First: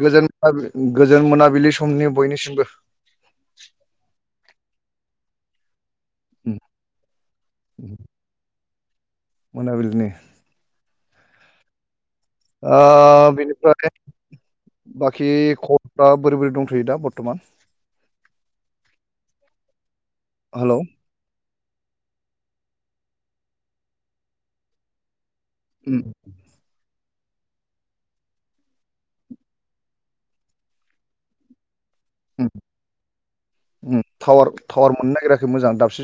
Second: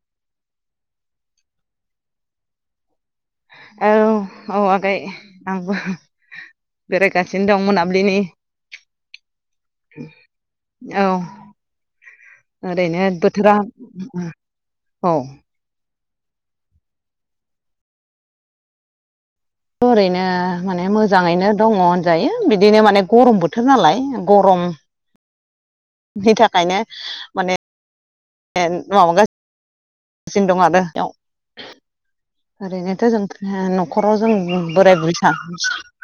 गोजोन गोजोन मोनाबिलि समनि बयनिसिमबो औ औ आगै आंबो उम बेरायगासिनो दं उम मोनाबिलिनि मोनाबिलिनि औ ओरैनो ओ बोथोरा बिनिफ्राय औ बाखि फोरा दा बोरै बोरै दंथ'यो दा बर्थ'मान ओरैनो हेलौ माने मोजाङैनो दङ होनजायो बिदिनो माने गरम बोथोर नालाय गरम उम बिनि थाखायनो माने माबासिनोसिनो दं आरो इयाव उम ओरैनोथ' जों उम न'खराव जों टावार टावार बोराय मोननो बुरै नागिराखै सानै मोजां दाबसे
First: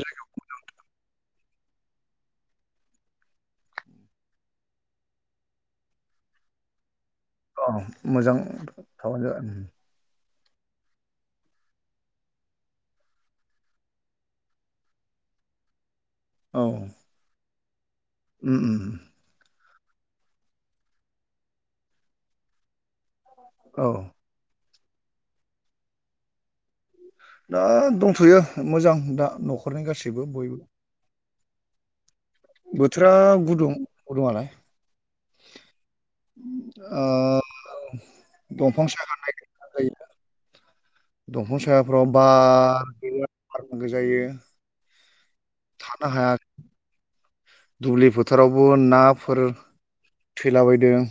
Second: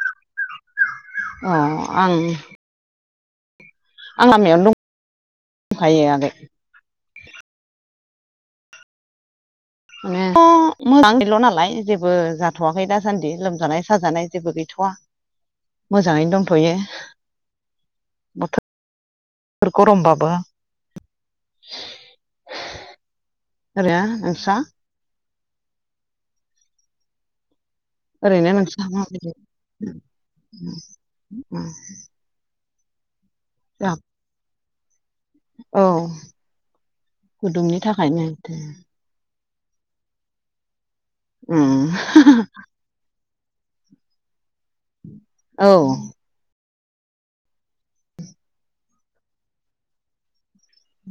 अ आं आं लामायावनो दं दंखायो आगै जायगायाव मोजां थाबानो जाबाय [unintelligible] मोजां गैल' नालाय जेबो जाथ'वाखै दासान्दि लोमजानाय साजानाय जेबो गैथ'वा मोजाङैनो दंथ'यो उम उम थोर गरमबाबो औ ओरैहा नोंस्रा दा दंथ'यो ओरैनो नोंस्रा मोजां दा माबायदि न'खरनि गासैबो बयबो उम बोथोरा गुदुं गुदुंआलाय औ अ गुदुंनि थाखायनो उम दंफां सागारनाय दंफां सायाफ्राव बार गैया बारनांगो जायो औ थानो हाया दुब्लि फोथारावबो नाफोर थैलाबायदों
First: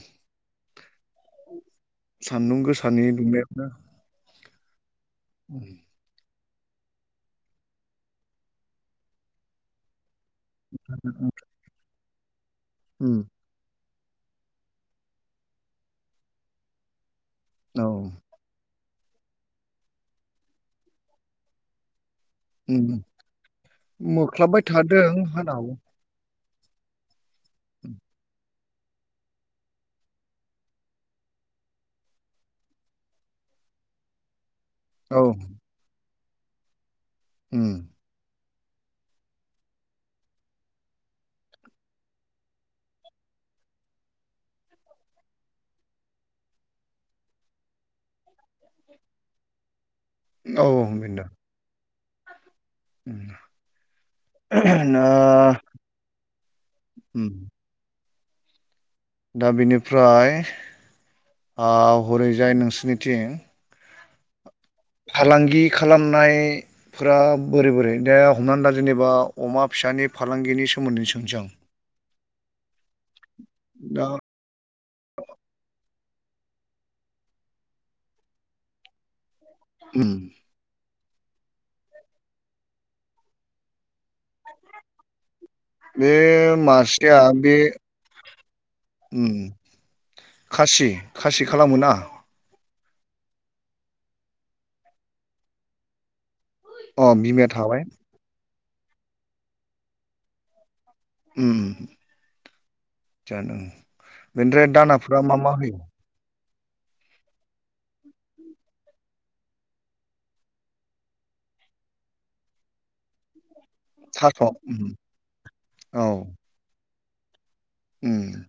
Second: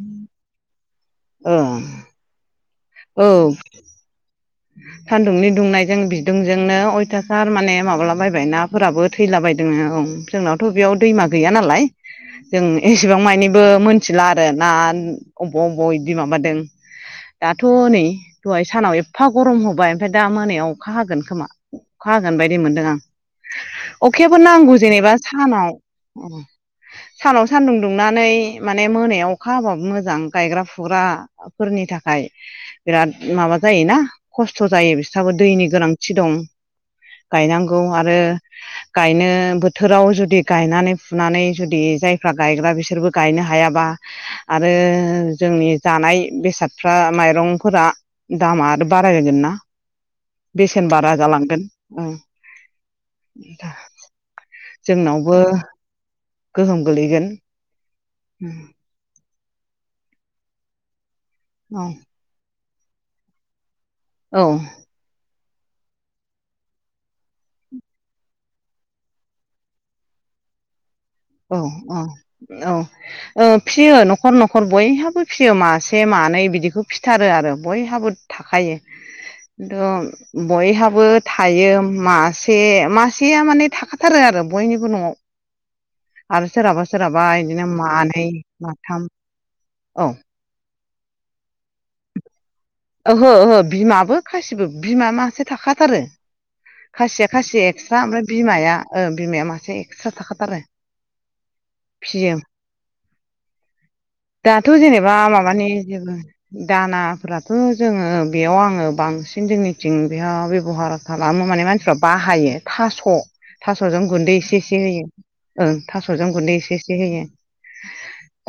औ सान्दुं गोसानि दुंनायावनो सान्दुंनि दुंनायजों बिदि दुंजोंनो अयथासार माने माबाला बायबाय नाफोराबो थैलाबायदों औ जोंनावथ' बेयाव दैमा गैया नालाय जों उम एसेबां मानिबो मिथिला आरो ना बबाव बबाव बिदि माबादों दाथ' औ नै द सानाव एफा गरम होबाय ओमफ्राय दा मोनायाव अखा हागोन खोमा अखा होगोन बायदि उम मोनदों आं अखायाबो मोख्लाबबाय नांगौ थादों जेनेबा हानाव सानाव ह सानाव सान्दुं दुंनानै माने मोनायाव अखा हाबाबो मोजां गायग्रा फुग्राफोरनि थाखाय बिराद माबा जायोना खस्थ' जायो औ बिस्राबो दैनि गोनांथि दं उम गायनांगौ आरो गायनो बोथोराव जुदि गायनानै फुनानै जुदि जायफ्रा गायग्रा बिसोरबो गायनो हायाबा आरो जोंनि जानाय बेसादफ्रा माइरंफोरा दामा आरो बाराय होगोन ना औ बेसेन बारा बेनोदा जालांगोन ओम ना जोंनावबो गोहोम उम गोलैगोन ओम दा बिनिफ्राय ओ औ हरैजाय नोंसिनिथिं औ फालांगि खालामनायफोरा बोरै बोरै दे हमनानै दा जेनेबा अमा फि फिसानि फालांगिनि सोमोन्दै स औ औ औ औ ओ फियो दा नखर नखर बयहाबो फियो मासे से मानै बिदिखौ फिथारो आरो बयहाबो थाखायो उम खिन्थु बयहाबो थायो मासे मासेया माने थाखा थारो आरो बयनिबो नआव बे आरो सोरहाबा मासेया सोरहाबा बे बिदिनो मानै माथाम ओम औ खासि खासि खालामो ना ओहो ओहो बिमाबो खासिबो बिमा मासे थाखाथारो अ खासिया बिमाया खासिया थाबाय एक्सट्रा ओमफ्राय बिमाया ओ बिमाया मासे एक्सट्रा थाखाथारो ओम होम फियो दाथ जेनेबा दानाफ्रा मा मा माबानि होयो? जेबो दानाफोरा थ जोङो बेयाव आङो बांसिन जोंनिथिं बेयाव बेबहार खालामो माने मानसिफ्रा बाहायो थास थासजों गुन्दै थास' एसे एसे उम होयो ओं औ थासजों गुन्दै एसे एसे होयो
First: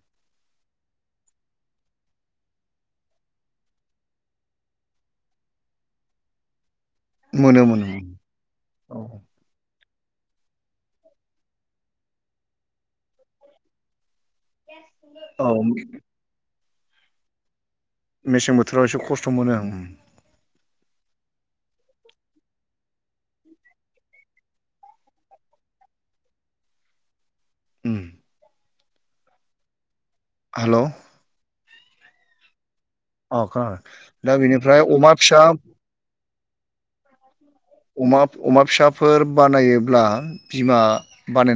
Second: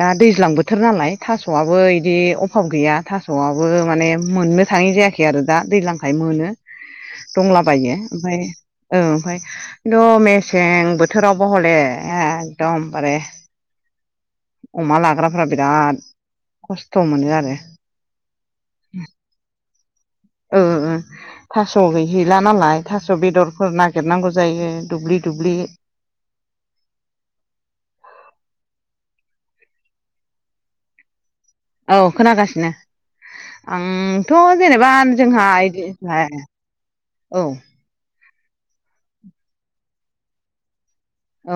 दा दैज्लां बोथोर नालाय थासआबो इदि अभाब गैया थासआव बो माने मोननो थाङि जायाखै आरो दा दैज्लांखाय मोनो। मोनो मोनो दंलाबायो ओमफाय औ ओ ओमफाय खिन्थु मेसें बोथोरावबो हले एकदमबारे अमा लाग्राफ्रा औ बिराद खस्थ मोनो आरो मेसें बोथोराव एसे खस्थ मोनो आं ओम ओ ओ ओ थास गैहैला नालाय थास बेदरफोर नागिरनांगौ जायो दुब्लि दुब्लि [inaudible] ओम हेलौ औ खोनागासिनो खोनादों आंथ‌ दा बेनिफ्राय जेनेबा अमा फिसा जोंहा बिदि औ अमा अमा फिसाफोर बानायोब्ला बिमा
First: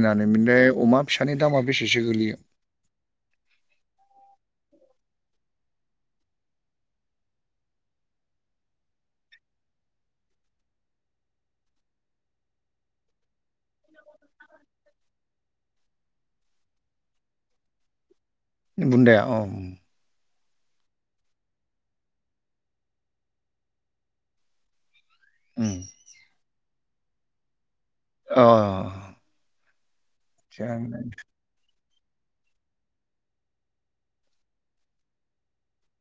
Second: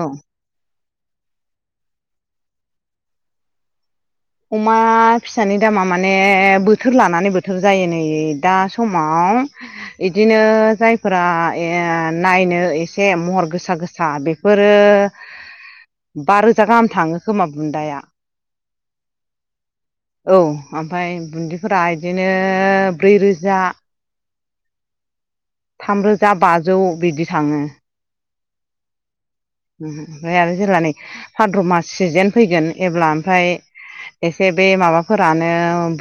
औ मानेअमा फिसानि दामा बेसेसो गोग्लैयो अमा फिसानि दामा माने बोथोर लानानै बोथोर जायो नै दा समाव इदिनो जायफोरा नायनो एसे महर गोसा गोसा बेफोर रो बा रोजा गाहाम थाङो खोमा बुन्दाया बुन्दाया अ ओम औ ओमफ्राय बुन्दिफोरा इदिनो ब्रैरोजा थामरोजा बाजौ बिदि थाङो। अ ओमफ्राय आरो जेब्ला नै थिगानो भाद्र मास सिजेन फैगोन एब्ला ओमफ्राय एसे बे माबाफोरानो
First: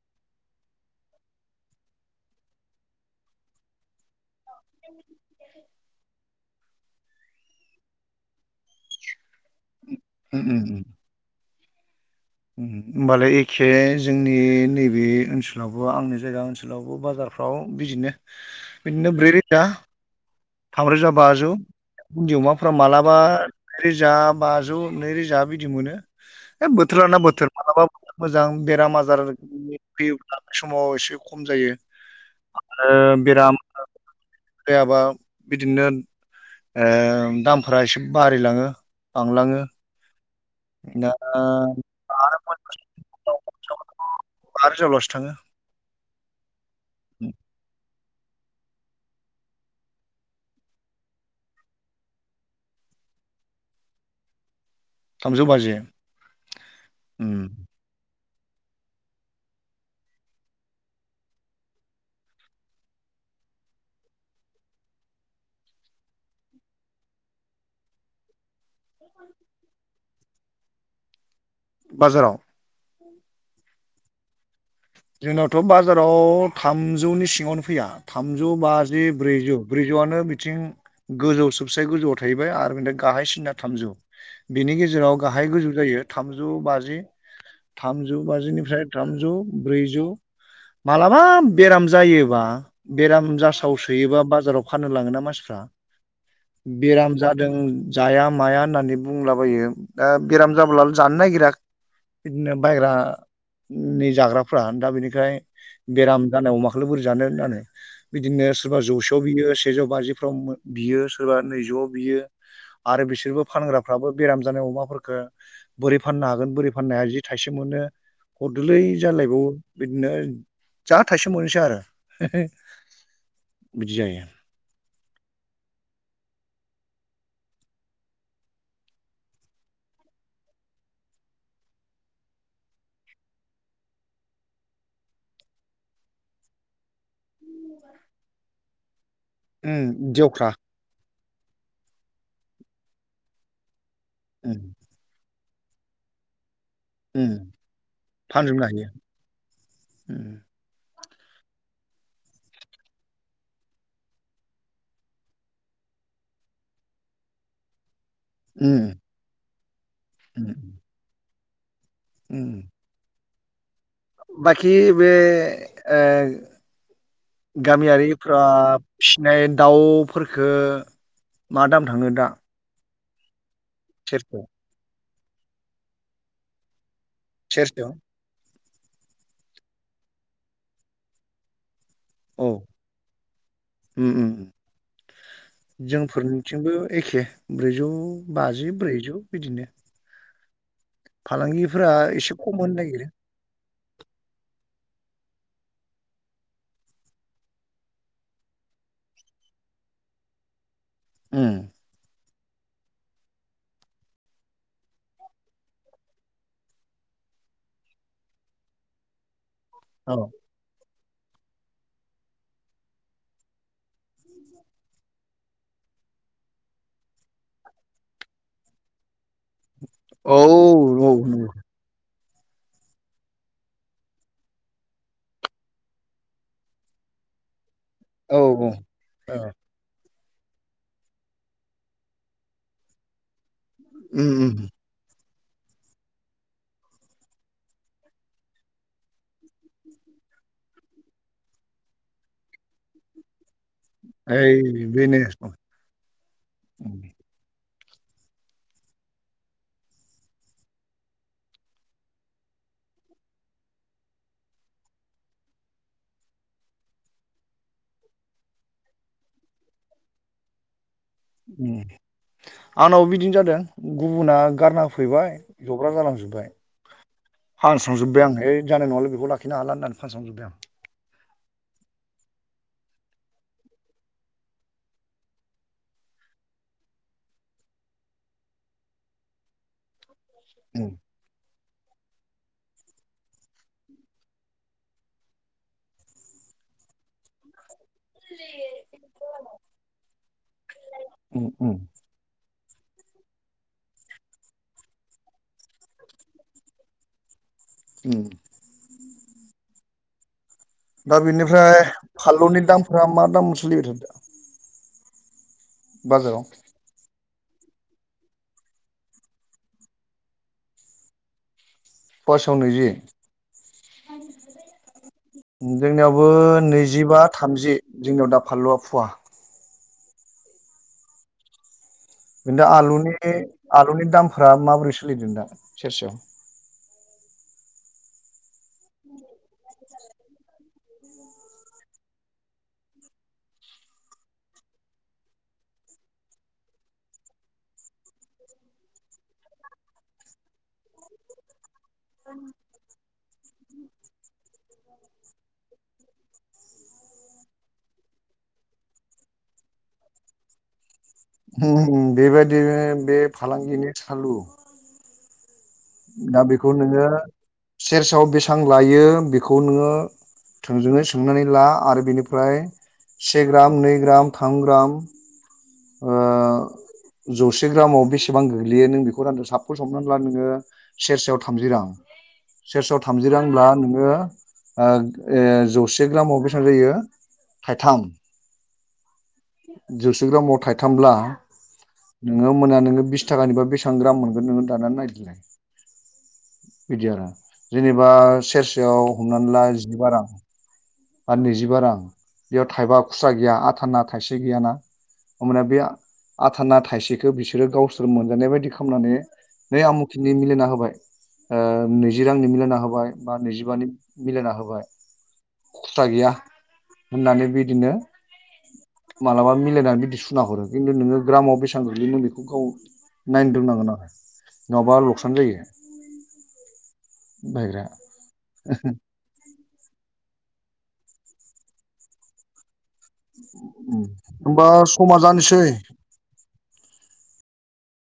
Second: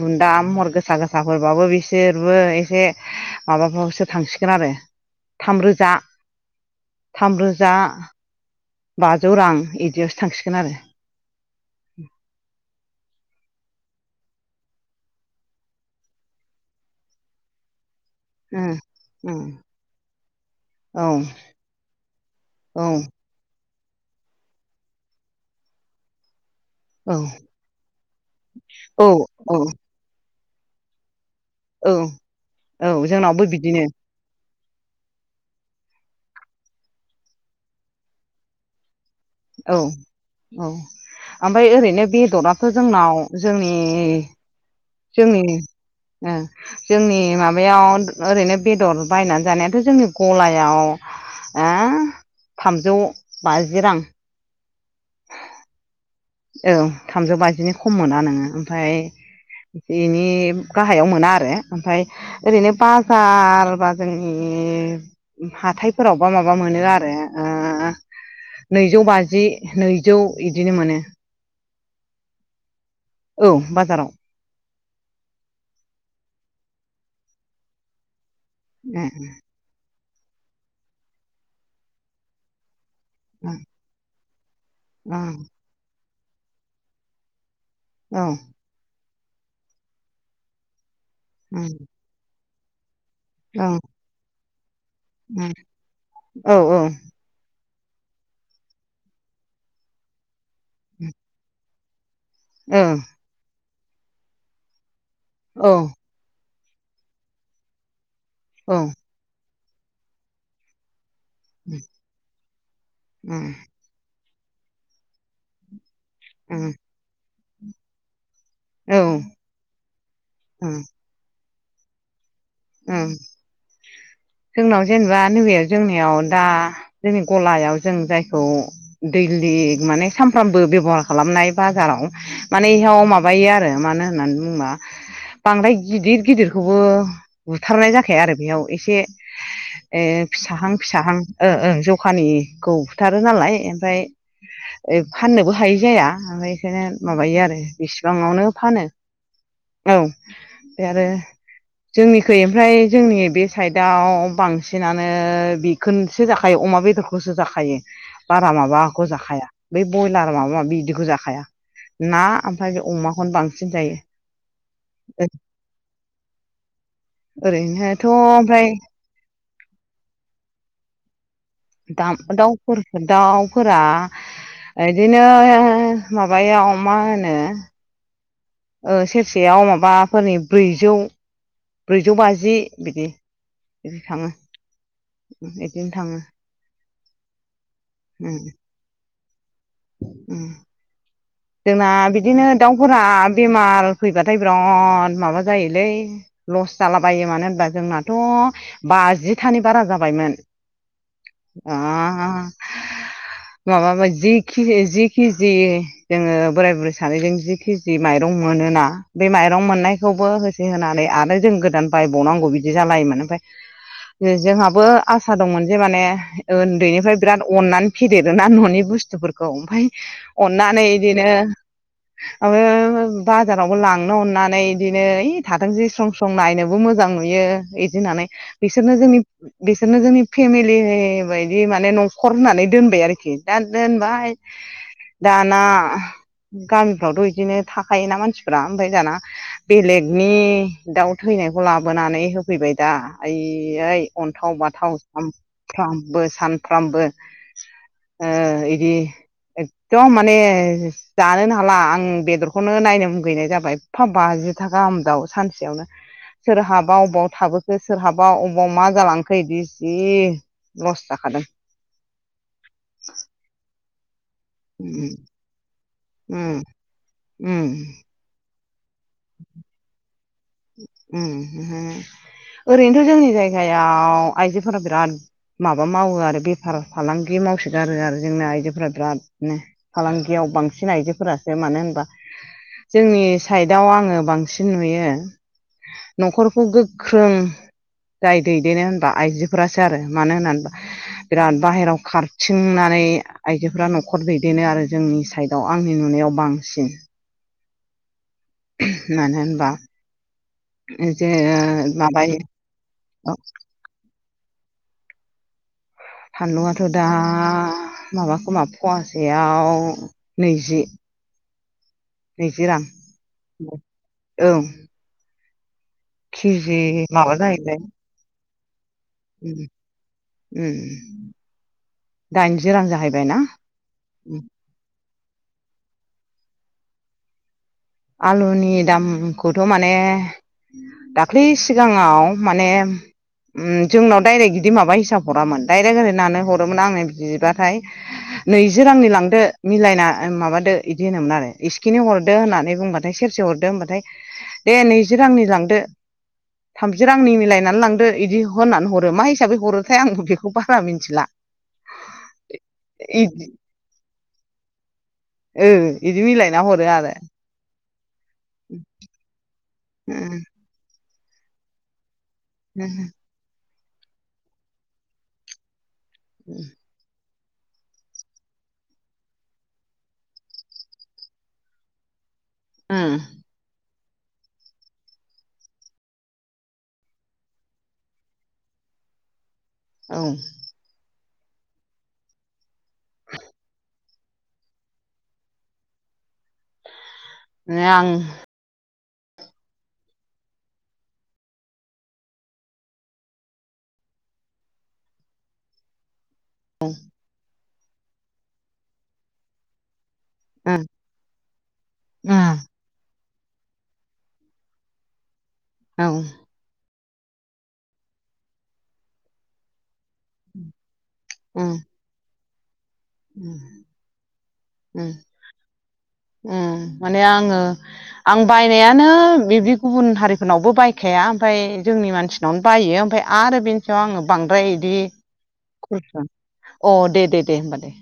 बुन्दा महर गोसा गोसाफोरबाबो बिसोरबो एसे माबाफ्रावसो थांसि आरो थामरोजा थामरोजा बाजौ रां इदियावसो उम उम थांसिगोन आरो होनबालाय एखे जोंनि नैबे ओनसोलावबो आंनि जायगा ओनसोलावबो बाजारफ्राव बिदिनो बिदिनो ब्रै रोजा औ थामरोजा बाजौ उिन्न्दै अमाफोरा औ मालाबा रोजा बाजौ नैरोजा बिदि मोनो है बोथोराना बोथोर माबलाबाो मोजां बेराम औ आजार औ फैयोब्ला समाव एसे खम जायो औ औ ओ जोंनावबो बेराम बिदिनो जायाबा बिदिनो ओ दामफोरा एसे बारायलाङो, बांलाङो। औ औ दा ओमफाय ओरैनो बेदराथ' जोंनाव जोंनि बेसेआवलासै थाङो? ओ जोंनि माबायाव ओरैनो बेदर बायनानै जानायाथ' जोंनि गलायाव ओ थामजौ बाजि रां। थामजौ बाजि? औ उम थामजौ बाजिनि खम मोना नोङो ओमफाय इनि गाहायाव मोना आरो, ओमफाय ओरैनो बाजार बा जों नि हाथायफोरावबा माबा मोनो आरो ओ नैजौ बाजि, नैजौ इदिनो मोनो। बाजाराव? औ बाजाराव। जोंनावथ' बाजाराव थामजौनि सिङावनो फैया। थामजौ बाजि ए ब्रैजौ, ब्रैजौआनो बिथिं गोजौ सबसे गोजौआव थाहैबाय आरो बेनिफ्राय गाहाय ओ सिना थामजौ, बिनि औ गेजेराव गाहाय गोजौ जायो थामजौ बाजि थामजौ औ बाजिनिफ्राय थामजौ ब्रैजौ मालाबा औ बेराम जायोबा बेराम औ जासाव सोयोबा बाजाराव फाननो लाङोना मानसिफ्रा औ बेराम जादों जाया माया होननानै बुंलाबायो दा बेराम जाब्ला जानो नागिरा बिदिनो बायग्रा नै जाग्राफ्रा दा बिनिफ्राय औ बेराम जानाय अमा खौलाय बोरै जानो होननानै बिदिनो सोरबा ओम जौसेयाव बियो, सेजौ बाजिफ्राव बियो, सोरबा नैजौआव बियो आरो बिसोरबो फानग्राफ्राबो बेराम जानाय अमाफोरफोरखो बोरै फाननो हागोन ओम बोरै फाननो हाया जि थाइसे मोनो हरदोरलै औ जालाय ओं बिदिनो जा थाइसे मोनोसै आरो। ओम बिदि जायो जोंनाव जेनेबा नैबे जोंनियाव दा जोंनि गलायाव जों जायखौ दैलि माने सानफ्रोमबो बेबहार खालामनाय बाजार माने इयाव माबायो आरो मानो होननानै बुङोबा बांद्राय गिदिर गिदिरखौबो बुथारनाय जाखाया आरो बेयाव एसे उम ओ देवख्रा फिसाहां फिसाहां ओं ओं जखानि खौ फुथारो नालाय ओमफ्राय उम ओ फाननोबो हायि जाया ओमफ्राय [unintelligible] उम माबायो आरो बेसेबाङावनो फानजोबनो फानो हायो औ उम ओमफ्राय आरो जोंनि खै ओमफ्राय जोंनि बे साइडआव बांसिनानो बिखोनसो जाखायो अमा बेदरखौ सो जाखायो, बारा उम माबाखौ जाखाया बै बयलार माबा उम माबि इदिखौ जाखाया। ना उम ओमफ्राय बे अमाखौनो बां बाखि बे ओ ओरैनोथ' गामियारिफ्रा ओमफ्राय फिनाय दाउफोरखो मा दाम थाङो दा दाम-दाउ फोर ओ दाउ फोरा सेरसेयाव? बिदिनो माबायाव मा होनो सेरसेयाव ओ सेरसेयाव माबा फोरनि ब्रैजौ ब्रैजौ औ बाजि बिदि, बिदि उम उम थाङो। उम बिदिनो थाङो जोंफोरनिथिंबो एखे ब्रैजौ उम बाजि, ब्रैजौ। बिदिनो उम जोंना फालांगिफोरा एसे बिदिनो खम होनो दाउफोरा नागिरो बेमार फैबाथाय बिरा द माबा जायोलै ल'स जालाबायो मानो होनबा जोंनाथ' बाजिथानि बारा जाबायमोन उम आ माबाबाय जि किजे-जि किजि जोङो बोराय बुरै सानैजों जि किजि माइरं मोनोना बे माइ रं औ मोननायखौबो होसै होनानै आरो जों गोदान बायबावनांगौ बिदि जालायोमोन, ओमफाय ओ जोंहाबो आसा दंमोन जे माने उन्दैनिफ्राय बिराद अननानै फिदेरोना न'नि बुस्थुफोर खौ ओमफाय औ अननानै औ इदिनो नंगौ [unintelligible] बाजारावबो लांनो अननानै आं नुयो इदि होननानै औ औ बिसोरनो जोंनि औ बिसोरनो जोंनि फेमिलि बायदि माने न'खर होननानै दोनबाय आरोखि। दा दोनबाय उम उम दाना गामिफ्रावथ' इदिनो थाखायोना मानसिफ्रा ओमफाय दाना बेलेगनि दाउ थै नायखौ लाबोनानै होफैबाय दा ओइ यैहाइ अन्थाव ओइ बाथाव बेनो उम सामफ्रामबो-सामफ्रामबो ओ इदि एक जिथा गाहाम दाव सानसेयावनो सोरहाबा अबाव थाबोखो सोरहाबा अबावाव मा जालांखो इदि जि ल'स् उम आंनावबो बिदिनो जादों गुबुना गारना उम होफैबाय जब्राब जालांजोबबाय उम फानस्रांजोबबाय आं। ओइ जानाय नङालै बेखौ लाखिनो हाला होननानै फानस्रांजोब उम [unintelligible] ओरैनोथ' जोंनि जायगायाव आइजोफोरा बिराद माबा मावो आरो बेफार फालांगि मावसोगारो आरो जोंना आइजोफोरा बिरादनो। फालांगियाव उम बांसिन आइजोफोरा जो मानो होनबा जोंनि साइदआव आङो बांसिन नुयो न'खरखौ गोख्रों जाय दैदेनो होनबा आइजोफोरासो आरो मानो होननानैबा उम बिराद उम बाहेरायाव खार थिंनानै आइजोफोरा न'खर दैदेनो आरो जोंनि साइदआव आंनि नुनायाव बांसिन। उम अह मानो होनबा दा जे बिनिफ्राय माबायो फानलुनि दामफोरा मा दाम सोलिबाय थादो? बाजाराव फानलुवाथ' दा दा माबा खोमा फुवासेयाव नैजि नैजि रां औ जोंनियावबो केजि नैजिबा माबा थामजि जाहैबाय जोंनियाव दा फानलौआ उम उम उम दा आलुनि आलुनि दामफोरा माबोरै सोलिदों दा सेरसेयाव? आलुनि दामखौथ' माने दाख्लै सिगाङाव माने उम जोंनाव डाइरेक्ट इदि माबा हिसाब हरामोन डाइरेक्ट ओरै होननानै हरोमोन आंनो बिबाथाय नैजि रांनि लांदो मिलायना ओ माबादो इदि होनोमोन आरो इसखिनि हरदो होननानै बाथाय सेरसे हरदो होमबाथाय दे नैजि रांनि लांदो थामजि रांनि मिलायनानै लांदो इदि होननानै हरो। मा हिसाबै हरोथाय आंबो बेखौ बारा मिन उम उम बेबायदिनो बे इदि फालांगिनि सालु ओ इदि दा मिलायना बेखौ हरो नोङो आरो सेरसेयाव बेसां लायो बेखौ नोङो [unintelligible] थोंजोङै सोंनानै ला आरो बेनिफ्राय से ग्राम नै ग्राम, थाम ग्राम उम ओ जौसे ग्रामाव बेसेबां गोग्लैयो नों बेखौ रानदो साफस हमनान ला नोङो सेरसेयाव थामजि रां सेरस'आव उम थामजि रांब्ला नोङो ओ इ जौसे ग्रामाव बेसेबां जायो थाइथाम [inaudible] औ जौसे ग्रामाव थाइथामब्ला नोङो मोना नोङो बिस थाखानिबा बेसेबां ग्राम मोनगोन नोङो दानानै नायदो बिदि आरो आं जेनेबा सेरसेयाव हमनानै ला जिबा रां आर नैजिबा रां बेयाव थाइबा खुस्रा गैया आथाना थाइसे गैयाना होमबानिया बे आथाना थाइसेखौ बिसोरो गावसोर मोनजानाय बायदि खालामनानै नै आमुख नि मिलायना उम होबाय ओ नैजि उम रांनि मिलायना होबाय बा नैजिबानि मिलायना होबाय खुस्रा औ गैया होननानै बिदिनो मालाबा मिलायनानै बिदि सुना हरो खिन्थु नोङो ग्रामाव बेसेबां उम गोग्लैयोमोन बेखौ गाव नायनो दोननांगोन आरो नङाबा लकसान जायो उ माने आङो बायग्राया आं बायनायानो बिदि गुबुन हारिफोरनावबो बायखाया ओमफ्राय जोंनि मानसिनावनो बायो ओमफ्राय आरो बेनि सायाव आङो होमबा बांद्राय बिदि समा जानोसै अ दे दे दे होमबालाय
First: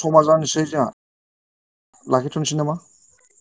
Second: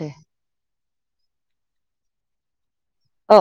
समा जानोसै जोंहा लाखिथ'नोसै नामा अ